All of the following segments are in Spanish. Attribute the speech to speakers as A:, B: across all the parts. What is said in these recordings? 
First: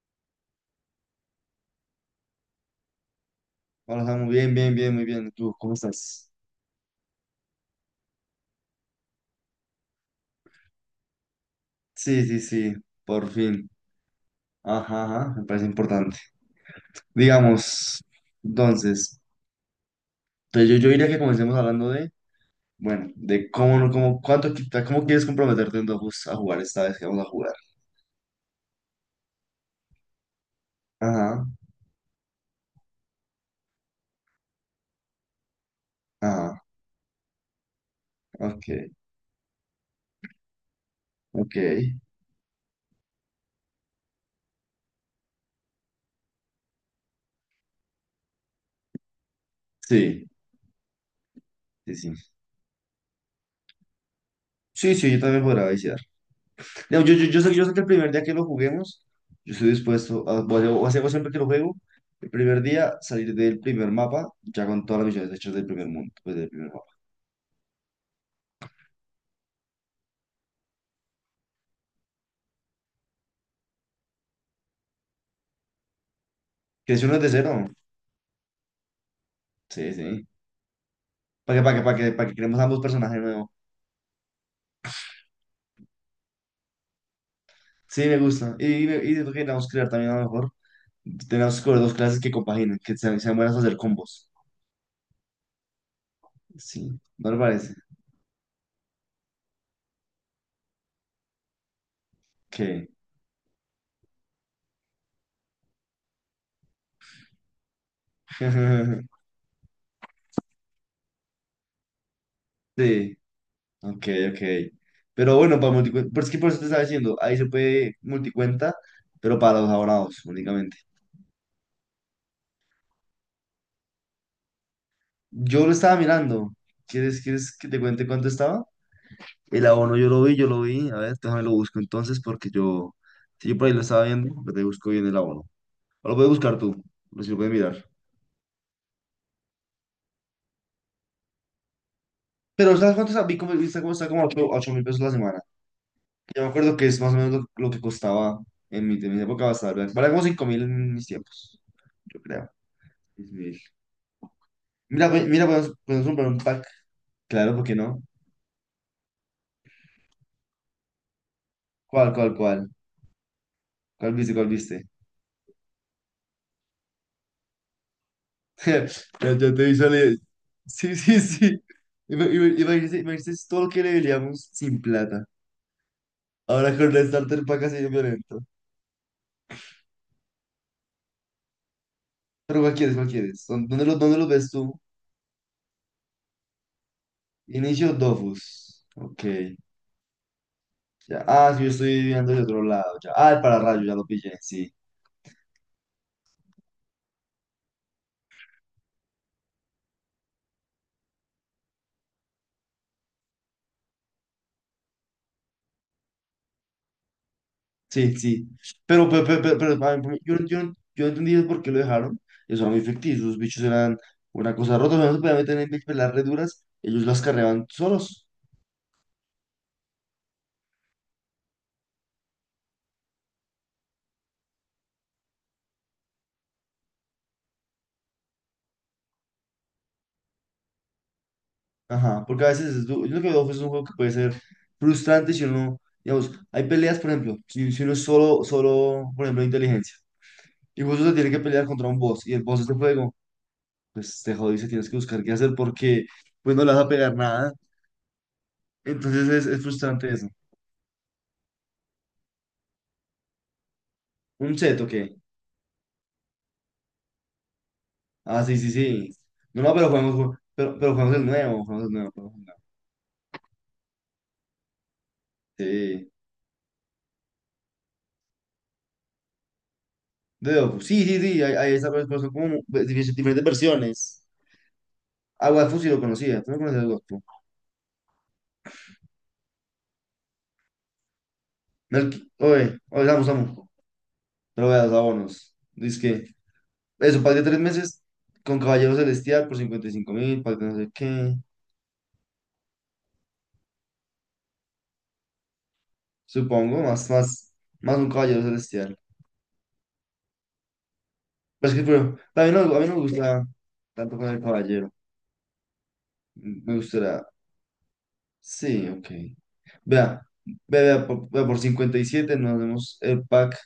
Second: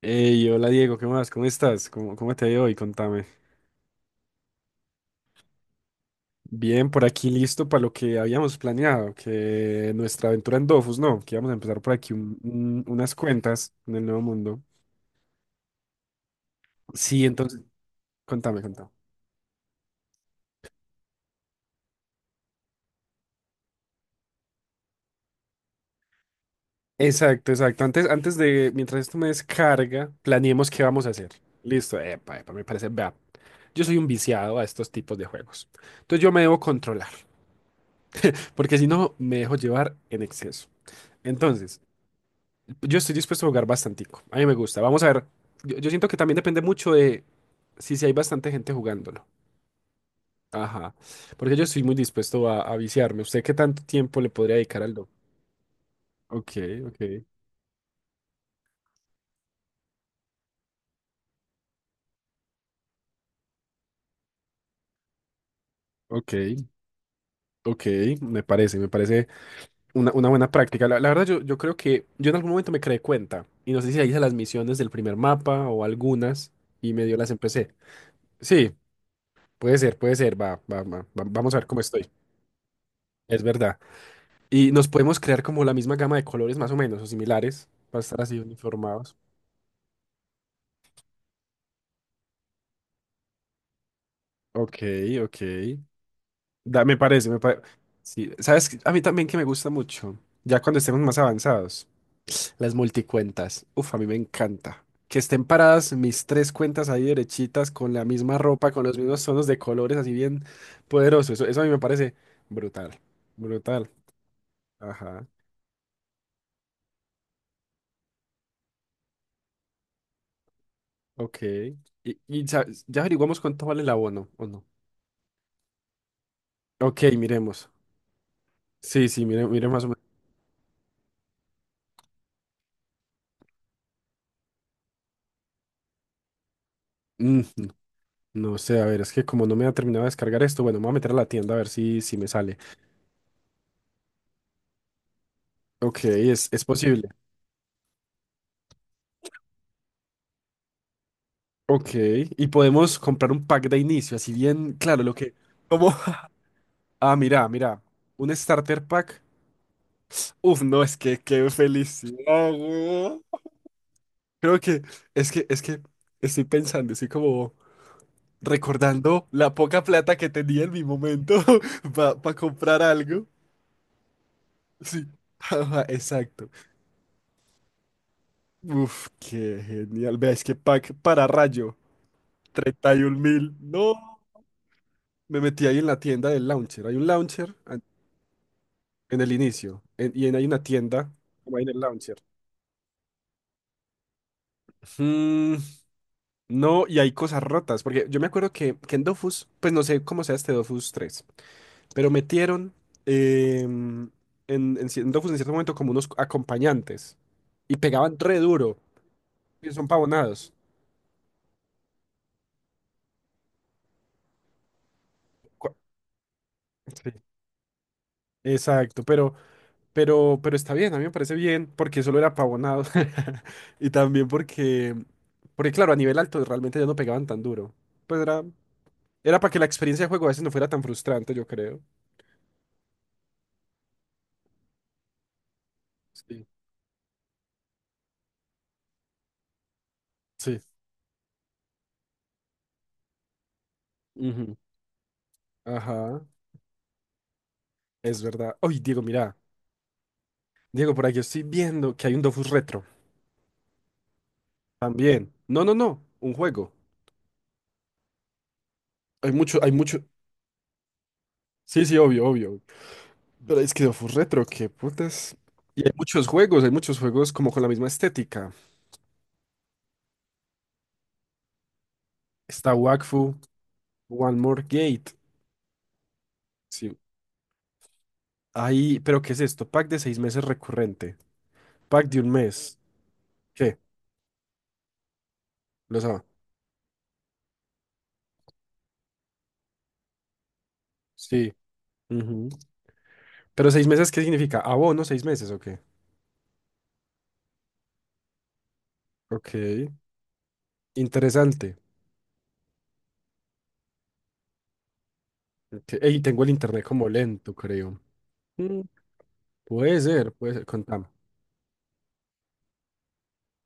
A: Hey, hola Diego, ¿qué más? ¿Cómo estás? ¿Cómo te ha ido hoy? Contame.
B: Hola, Samu, bien, bien, bien, muy bien. ¿Y tú cómo estás?
A: Bien, por aquí listo para lo que habíamos planeado, que nuestra aventura en Dofus, ¿no? Que íbamos a empezar por aquí
B: Sí,
A: un-
B: sí, sí,
A: un- unas
B: por fin.
A: cuentas en el Nuevo Mundo.
B: Ajá, ajá, me parece importante.
A: Sí, entonces,
B: Digamos,
A: contame, contame.
B: entonces, pues yo diría que comencemos hablando de, bueno, de cómo, cómo, cuánto, cómo quieres comprometerte en Dofus a jugar esta vez que vamos a
A: Exacto,
B: jugar.
A: exacto. Antes de, mientras esto me descarga, planeemos qué vamos a hacer.
B: Ajá,
A: Listo, epa, epa, me parece, vea, yo soy un viciado a estos tipos de juegos. Entonces yo me debo
B: ajá,
A: controlar, porque si
B: ok,
A: no, me dejo llevar en exceso.
B: ok.
A: Entonces, yo estoy dispuesto a jugar bastantico. A mí me gusta. Vamos a ver. Yo siento que también depende mucho de si hay bastante gente jugándolo.
B: Sí,
A: Ajá. Porque yo estoy muy
B: sí, sí.
A: dispuesto a viciarme. ¿Usted qué tanto tiempo le podría dedicar al
B: Sí,
A: do?
B: sí, yo también podrá iniciar.
A: Ok, ok,
B: No, yo sé que el primer día que lo juguemos, yo estoy dispuesto a, siempre que lo juego, el primer día salir del primer mapa ya con todas las misiones hechas del primer mundo,
A: ok,
B: pues del primer mapa.
A: ok. Me parece una buena práctica. La verdad, yo creo que yo en algún momento me creé cuenta. Y no sé si la hice las misiones del primer mapa o algunas. Y
B: Que si
A: medio
B: uno es de
A: las
B: cero,
A: empecé. Sí, puede
B: sí,
A: ser, puede
B: sí.
A: ser. Vamos
B: Para
A: a
B: que,
A: ver
B: para
A: cómo
B: que, para que,
A: estoy.
B: para que creemos ambos personajes
A: Es
B: nuevos.
A: verdad. Y nos podemos crear como la misma gama de colores más o menos, o similares, para
B: Sí, me
A: estar así
B: gusta. Y
A: uniformados.
B: siento que tenemos que crear también a lo mejor, tenemos que coger dos clases que compaginen, que sean buenas para hacer combos.
A: Ok, ok. Me
B: Sí,
A: parece,
B: ¿no
A: me
B: le
A: parece.
B: parece?
A: Sí, ¿sabes qué? A mí también que me gusta mucho, ya cuando estemos más avanzados, las
B: Que.
A: multicuentas. Uf, a mí me encanta. Que estén paradas mis tres cuentas ahí derechitas, con la misma ropa, con los mismos tonos de colores, así bien poderoso. Eso a mí me parece brutal,
B: Sí.
A: brutal.
B: Ok, ok.
A: Ajá,
B: Pero bueno, para multicuenta, pero es que por eso te estaba diciendo, ahí se puede multicuenta, pero para los abonados únicamente.
A: ok. Y ya, ya averiguamos cuánto vale el abono, ¿o no?
B: Yo lo estaba mirando.
A: Ok,
B: ¿Quieres
A: miremos.
B: que te cuente cuánto estaba?
A: Sí, sí, mire,
B: El
A: mire más o
B: abono yo lo vi, yo lo vi. A ver, déjame lo busco entonces porque yo, si yo por ahí lo estaba viendo, pero te busco bien el abono. O lo puedes buscar tú, o si lo puedes
A: menos. No
B: mirar.
A: no sé, a ver, es que como no me ha terminado de descargar esto, bueno, me voy a meter a la tienda a ver si me sale.
B: Pero ¿sabes cuánto está? Vi como, está como, está como ocho mil pesos la semana.
A: Ok,
B: Yo
A: es,
B: me
A: es
B: acuerdo que es
A: posible.
B: más o menos lo que costaba en mi época, bastante. A valía como 5.000 en mis tiempos,
A: Ok,
B: yo
A: y
B: creo.
A: podemos comprar un pack de inicio, así bien, claro,
B: Mira,
A: lo que...
B: mira, podemos,
A: cómo.
B: podemos comprar un pack.
A: Ah, mira,
B: Claro, ¿por qué
A: mira,
B: no?
A: un starter pack. Uf, no, es que qué
B: ¿Cuál, cuál,
A: felicidad,
B: cuál?
A: weón.
B: ¿Cuál viste, cuál
A: Creo que,
B: viste?
A: es que estoy pensando, estoy como recordando
B: Yo te
A: la poca plata
B: visualicé.
A: que tenía en mi
B: Sí, sí,
A: momento
B: sí.
A: para comprar
B: Imagínese,
A: algo.
B: imagínese todo lo que le veríamos sin
A: Sí,
B: plata.
A: ajá, exacto.
B: Ahora con el starter pack así de violento.
A: Uf, qué genial. Veáis que pack para rayo.
B: Pero ¿cuál
A: treinta
B: quieres,
A: y
B: cuál
A: un
B: quieres?
A: mil.
B: ¿Dó- ¿Dónde
A: No.
B: lo, dónde lo ves tú?
A: Me metí ahí en la tienda del launcher. Hay un launcher an-
B: Inicio Dofus.
A: en
B: Ok.
A: el inicio. En- y en- hay una tienda.
B: Ya. Ah,
A: Como ahí
B: sí,
A: en
B: yo
A: el
B: estoy
A: launcher.
B: viendo de otro lado. Ya. Ah, el pararrayo, ya lo pillé, sí.
A: Mm, no, y hay cosas rotas. Porque yo me acuerdo que en Dofus, pues no sé cómo sea este Dofus tres, pero metieron em, en Dofus en cierto momento como unos acompañantes. Y
B: Sí,
A: pegaban re
B: sí.
A: duro.
B: Pero, pero, pero, pero-
A: Y
B: pero,
A: son
B: yo, no-
A: pavonados.
B: yo, no- yo no entendí por qué lo dejaron. Eso era muy ficticio. Los bichos eran una cosa rota. O sea, no se podían meter
A: Cu-
B: en pelas re duras. Ellos
A: Sí.
B: las carreaban solos.
A: Exacto, pero. Pero está bien, a mí me parece bien porque solo era pavonado. Y también porque, claro, a nivel alto realmente ya no pegaban tan duro. Pues era, para que la experiencia de juego a veces no fuera tan frustrante, yo creo.
B: Ajá. Porque a veces yo lo que veo pues, es un juego que puede ser frustrante si uno, digamos,
A: Sí.
B: hay peleas, por ejemplo, si uno es solo, solo, por ejemplo, de inteligencia.
A: Sí.
B: Y justo se tiene que pelear contra un boss. Y el boss es de fuego. Pues te
A: Ujú.
B: jodiste, tienes que buscar qué hacer porque
A: Ajá,
B: pues no le vas a pegar nada.
A: es verdad. Oye, Diego,
B: Entonces
A: mira.
B: es frustrante eso.
A: Diego, por aquí estoy viendo que hay un Dofus Retro.
B: Un set, ok.
A: También. No, no, no, un juego.
B: Ah, sí, sí, sí.
A: Hay mucho,
B: No,
A: hay
B: no, pero
A: mucho.
B: pero jugamos el nuevo,
A: Sí,
B: jugamos el
A: sí,
B: nuevo,
A: obvio,
B: jugamos el
A: obvio.
B: nuevo.
A: Pero es que Dofus Retro, qué putas. Y
B: Sí.
A: hay muchos juegos como con la misma estética.
B: De Dofus. Sí, sí, sí, hay esas, pero son como
A: Está Wakfu.
B: diferentes versiones.
A: One More Gate.
B: Agua de sí lo conocía, tú no conoces
A: Sí.
B: Agua.
A: Ahí, pero ¿qué es esto? Pack de 6 meses recurrente. Pack de un mes.
B: Oye, oye, vamos, vamos.
A: ¿Qué?
B: Pero veas, vámonos.
A: Lo
B: Dice
A: sabe.
B: que, eso, pack de tres meses con Caballero Celestial por 55.000, pack de no sé qué,
A: Sí. Ujú. Pero 6 meses, ¿qué significa? ¿Abono 6 meses o qué?
B: supongo, más un Caballero Celestial.
A: Ok. Interesante.
B: Pero es que, pero, a mí no me gusta tanto con el Caballero.
A: Ok. Ey, tengo el
B: Me
A: internet como
B: gustaría.
A: lento, creo. Mm,
B: Sí, ok.
A: Puede
B: Vea,
A: ser, puede ser.
B: vea,
A: Contame.
B: vea, por, vea, por 57 nos damos el pack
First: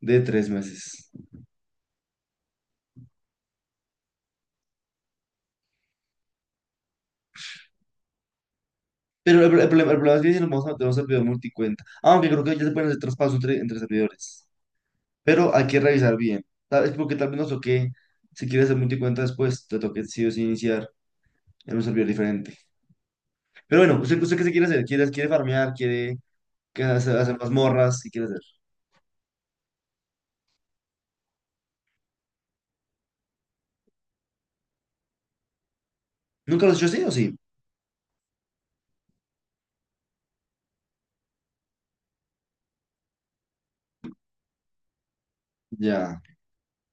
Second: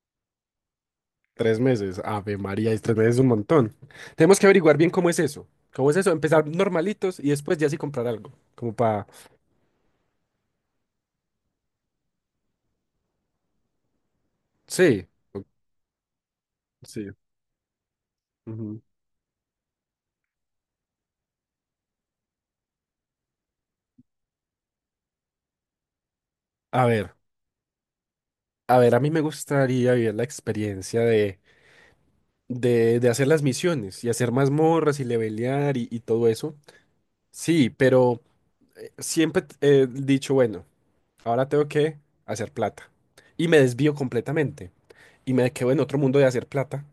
B: de tres meses.
A: 3 meses. Ave María, es 3 meses es un montón. Tenemos que averiguar bien cómo es eso. ¿Cómo es eso? Empezar normalitos y después ya sí comprar algo. Como para.
B: Pero el problema es que si nos vamos a meter a un servidor multicuenta. Aunque creo que ya se pueden hacer traspasos entre servidores.
A: Sí. o-
B: Pero hay que revisar bien. Tal, es
A: Sí.
B: porque tal vez nos toque, si quieres hacer
A: Ujú.
B: multicuenta después, te toque sí o sí iniciar en un servidor diferente. Pero bueno, ¿usted qué se quiere hacer? ¿Quiere farmear? ¿Quiere que
A: A ver.
B: hacer mazmorras? ¿Qué quiere hacer?
A: A ver, a mí me gustaría vivir la experiencia de hacer las misiones y hacer mazmorras y levelear y todo eso.
B: ¿Nunca lo has hecho así o sí?
A: Sí, pero siempre he dicho, bueno, ahora tengo que hacer plata. Y me desvío completamente. Y me quedo en otro mundo
B: Ya.
A: de hacer plata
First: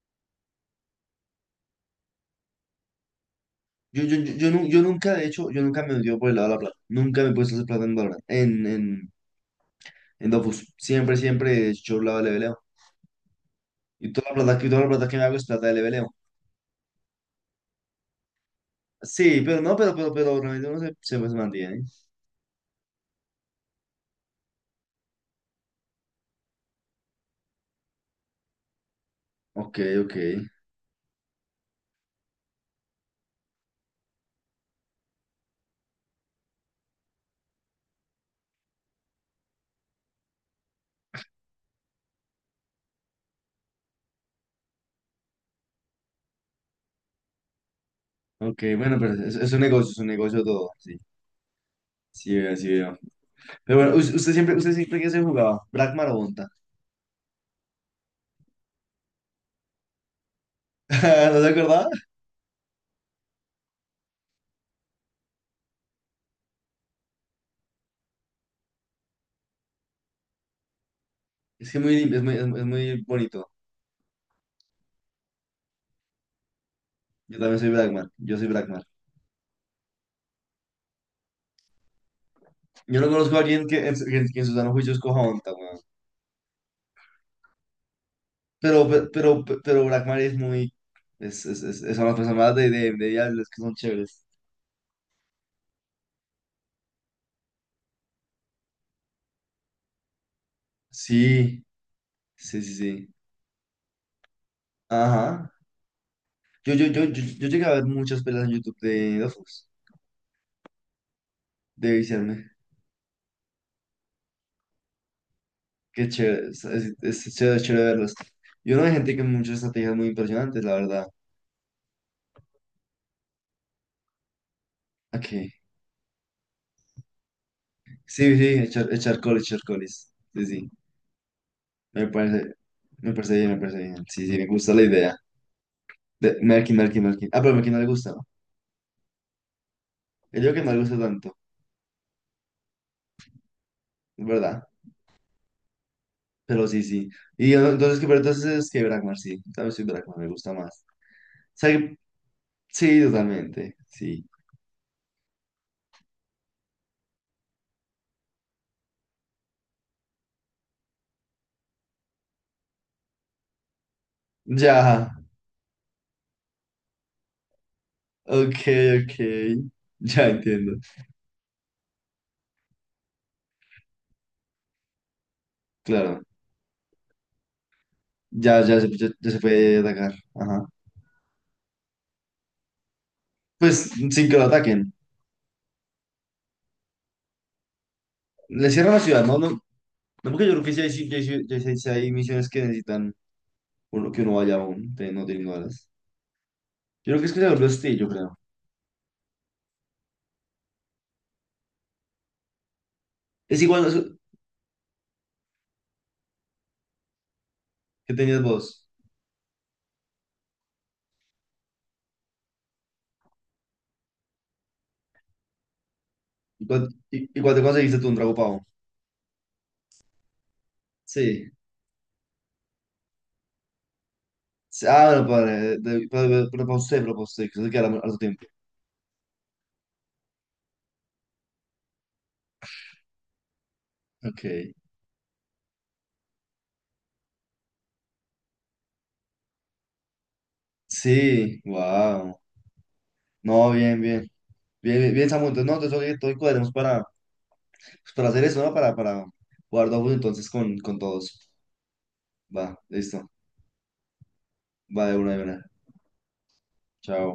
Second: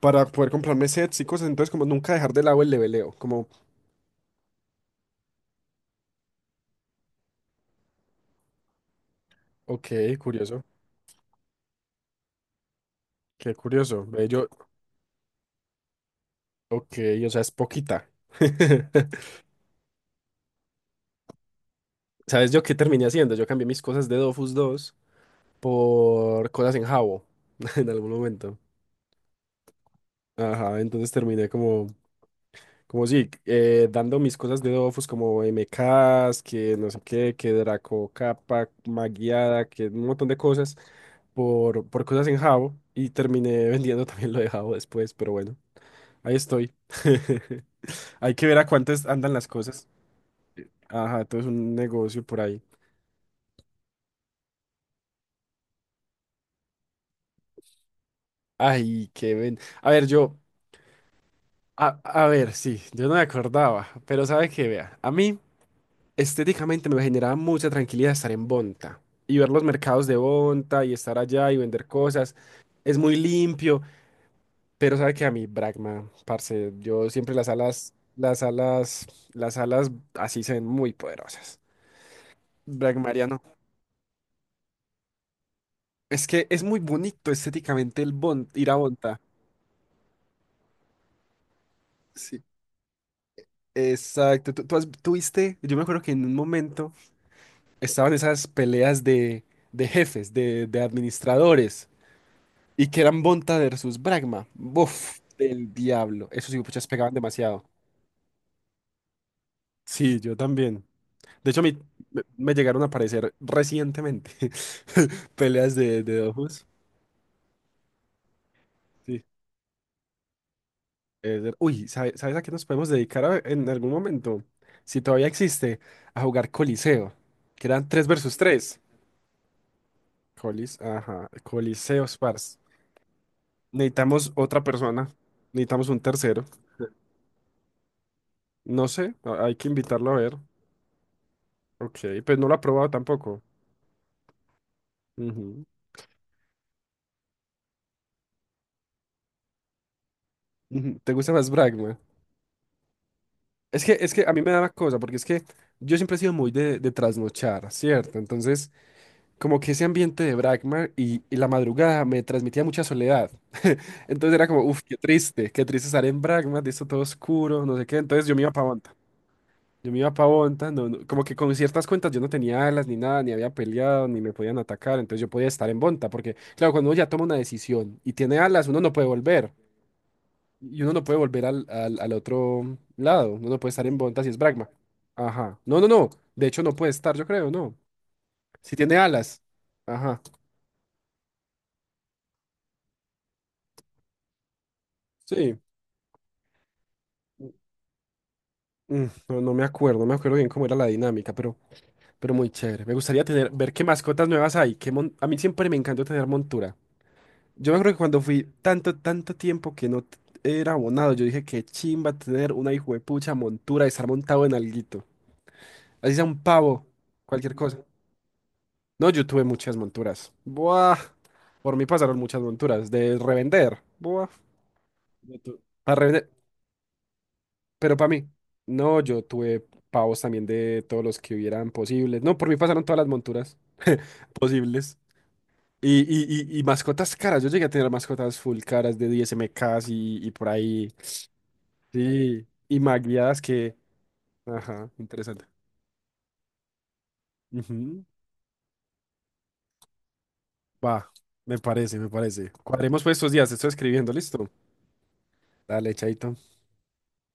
A: para poder comprarme sets y cosas. Entonces, como nunca dejar de lado el leveleo. Como,
B: Yo nunca, de hecho, yo nunca me he metido por el lado de la plata. Nunca me he puesto a hacer plata en Valorant, en, en,
A: ok,
B: en
A: curioso.
B: Dofus. Siempre, siempre yo la de leveleo.
A: Qué curioso.
B: Y
A: Ve,
B: toda la
A: yo,
B: plata, toda la plata que me hago es plata de leveleo.
A: ok, o sea, es poquita.
B: Sí, pero no, pero realmente uno se mantiene, ¿eh?
A: ¿Sabes yo qué terminé haciendo? Yo cambié mis cosas de Dofus dos por cosas en jabo en algún momento.
B: Ok, ok.
A: Ajá, entonces terminé como, como sí, dando mis cosas de Dofus como MKs, que no sé qué, que Draco Capa, Maguiada, que un montón de cosas por cosas en jabo y terminé vendiendo también lo de jabo después, pero bueno, ahí estoy. Hay que ver
B: Ok,
A: a
B: bueno,
A: cuántas
B: pero
A: andan
B: es,
A: las
B: es un
A: cosas.
B: negocio, es un negocio todo. Sí,
A: Ajá, todo es un negocio
B: sí
A: por
B: veo,
A: ahí.
B: sí veo. Pero bueno, usted siempre que se jugaba, ¿Bragmar o Bonta?
A: Ay, qué ven. A ver, yo,
B: ¿No se acordaba?
A: a ver, sí, yo no me acordaba, pero sabe que vea, a mí. Estéticamente me generaba mucha tranquilidad estar en Bonta y ver los mercados de Bonta y estar allá y
B: Es que
A: vender
B: muy, lim- es
A: cosas.
B: muy, es, muy es
A: Es
B: muy
A: muy
B: bonito.
A: limpio, pero sabe que a mí, Bragma, parce, yo siempre
B: Yo
A: las
B: también soy
A: alas,
B: Bragmar. Yo
A: las
B: soy Bragmar.
A: alas, las alas así se ven muy poderosas.
B: Yo no conozco
A: Bragmariano.
B: a alguien que en su sano juicio escoja Onta, weón.
A: Es que es muy bonito estéticamente el Bon- ir a
B: Pero, pe-
A: Bonta.
B: pero, pe- pero, Blackmar es muy. Son las
A: Sí.
B: personas de Diablo, es que son chéveres.
A: Exacto. Tú has- tú viste, yo me acuerdo que en un momento estaban esas peleas de, jefes, de
B: Sí,
A: administradores.
B: sí, sí,
A: Y que
B: sí.
A: eran Bonta versus Bragma. Buf,
B: Ajá.
A: del diablo. Esos
B: Yo,
A: puchas
B: yo, yo,
A: pegaban
B: yo, yo
A: demasiado.
B: llegué a ver muchas peleas en YouTube de Dofus,
A: Sí, yo también. De hecho, a mí
B: de
A: me,
B: viciarme.
A: me llegaron a aparecer recientemente peleas de,
B: Qué chévere, es,
A: dojos.
B: es, es chévere, chévere verlas. Yo no hay gente
A: Sí.
B: que muchas estrategias muy impresionantes, la verdad.
A: De- uy, ¿sabe- ¿sabes a qué nos podemos dedicar a- en algún momento? Si todavía
B: Aquí.
A: existe, a jugar Coliseo, que eran 3
B: Sí,
A: versus
B: sí,
A: tres.
B: echar colis, echar colis. Sí, sí.
A: Colis, ajá, Coliseo
B: Me parece,
A: Spars.
B: me parece bien, me parece bien. Sí,
A: Necesitamos
B: sí, me
A: otra
B: gusta la
A: persona,
B: idea.
A: necesitamos un
B: De
A: tercero.
B: Merkin, Merkin, Merkin. Ah, pero Merkin no le gusta, ¿no?
A: No sé, a- hay que invitarlo a ver.
B: Yo digo que no le gusta tanto,
A: Ok, pues no lo ha probado tampoco.
B: es verdad.
A: Ujú,
B: Pero sí, sí. Y yo, entonces, pero entonces es que Brakmar, sí. Tal vez sí, Brakmar me gusta más. O
A: ujú. ¿Te gusta más
B: sea,
A: Bragman?
B: sí, totalmente,
A: Es que
B: sí.
A: a mí me da una cosa, porque es que yo siempre he sido muy de, trasnochar, ¿cierto? Entonces, como que ese ambiente de Bragman y la madrugada me transmitía mucha soledad. Entonces era como, uff,
B: Ya,
A: qué triste estar en Bragman, de esto todo oscuro, no sé qué. Entonces yo me iba
B: ok,
A: para Bonta.
B: ok.
A: Yo me iba para
B: Ya
A: Bonta,
B: entiendo.
A: no- no- como que con ciertas cuentas yo no tenía alas ni nada, ni había peleado, ni me podían atacar. Entonces yo podía estar en Bonta,
B: Claro,
A: porque claro, cuando uno ya toma una decisión y tiene
B: ya,
A: alas,
B: ya,
A: uno no
B: se-
A: puede
B: ya, ya se
A: volver.
B: puede atacar. Ajá.
A: Y uno no puede volver al, al otro lado. Uno no puede estar
B: Pues
A: en
B: sin
A: Bonta si es
B: que lo
A: Bragma.
B: ataquen.
A: Ajá. No, no, no. De hecho, no puede estar, yo creo, no.
B: Le
A: Si
B: cierran
A: tiene
B: la ciudad, ¿no?
A: alas.
B: No, no
A: Ajá.
B: porque yo creo que sí hay misiones que necesitan uno, que uno vaya aún, no teniendo
A: Sí.
B: alas. Yo creo que es que se volvió hostil, yo creo.
A: No, no me acuerdo, no me acuerdo bien cómo era la dinámica, pero, muy chévere. Me gustaría tener,
B: Es
A: ver qué
B: igual.
A: mascotas nuevas hay. Qué mon- A mí siempre me encantó tener montura. Yo me acuerdo que
B: ¿Qué
A: cuando fui
B: tenías vos?
A: tanto, tanto tiempo que no t- era abonado, yo dije qué chimba tener una hijuepucha montura, y estar montado en alguito. Así sea un
B: ¿Y
A: pavo,
B: cuál, y, y
A: cualquier
B: cuál te
A: cosa.
B: conseguiste tú un trago pavo?
A: No, yo tuve muchas monturas. Buah.
B: Sí.
A: Por mí pasaron muchas monturas. De revender. Buah.
B: Sí, ah, bueno,
A: Yo
B: padre,
A: tu- Para revender.
B: pero para usted, pero para usted, que se queda
A: Pero para
B: harto
A: mí.
B: tiempo.
A: No, yo tuve pavos también de todos los que hubieran posibles. No, por mí pasaron todas las monturas
B: Ok.
A: posibles. Y mascotas caras. Yo llegué a tener mascotas full caras de 10 MKs y por ahí.
B: Sí, wow.
A: Sí. Y magueadas
B: No,
A: que.
B: bien, bien.
A: Ajá,
B: Bien, bien, bien,
A: interesante.
B: Samu. Entonces, no, entonces, oye, todo cuadremos para,
A: Ujú.
B: pues, para hacer eso, ¿no? Para jugar Dofus entonces con
A: Va,
B: todos.
A: me parece, me parece.
B: Va,
A: Cuadremos pues
B: listo.
A: estos días. Estoy escribiendo, ¿listo?
B: Va de una de una.
A: Dale, chaito.
B: Chao.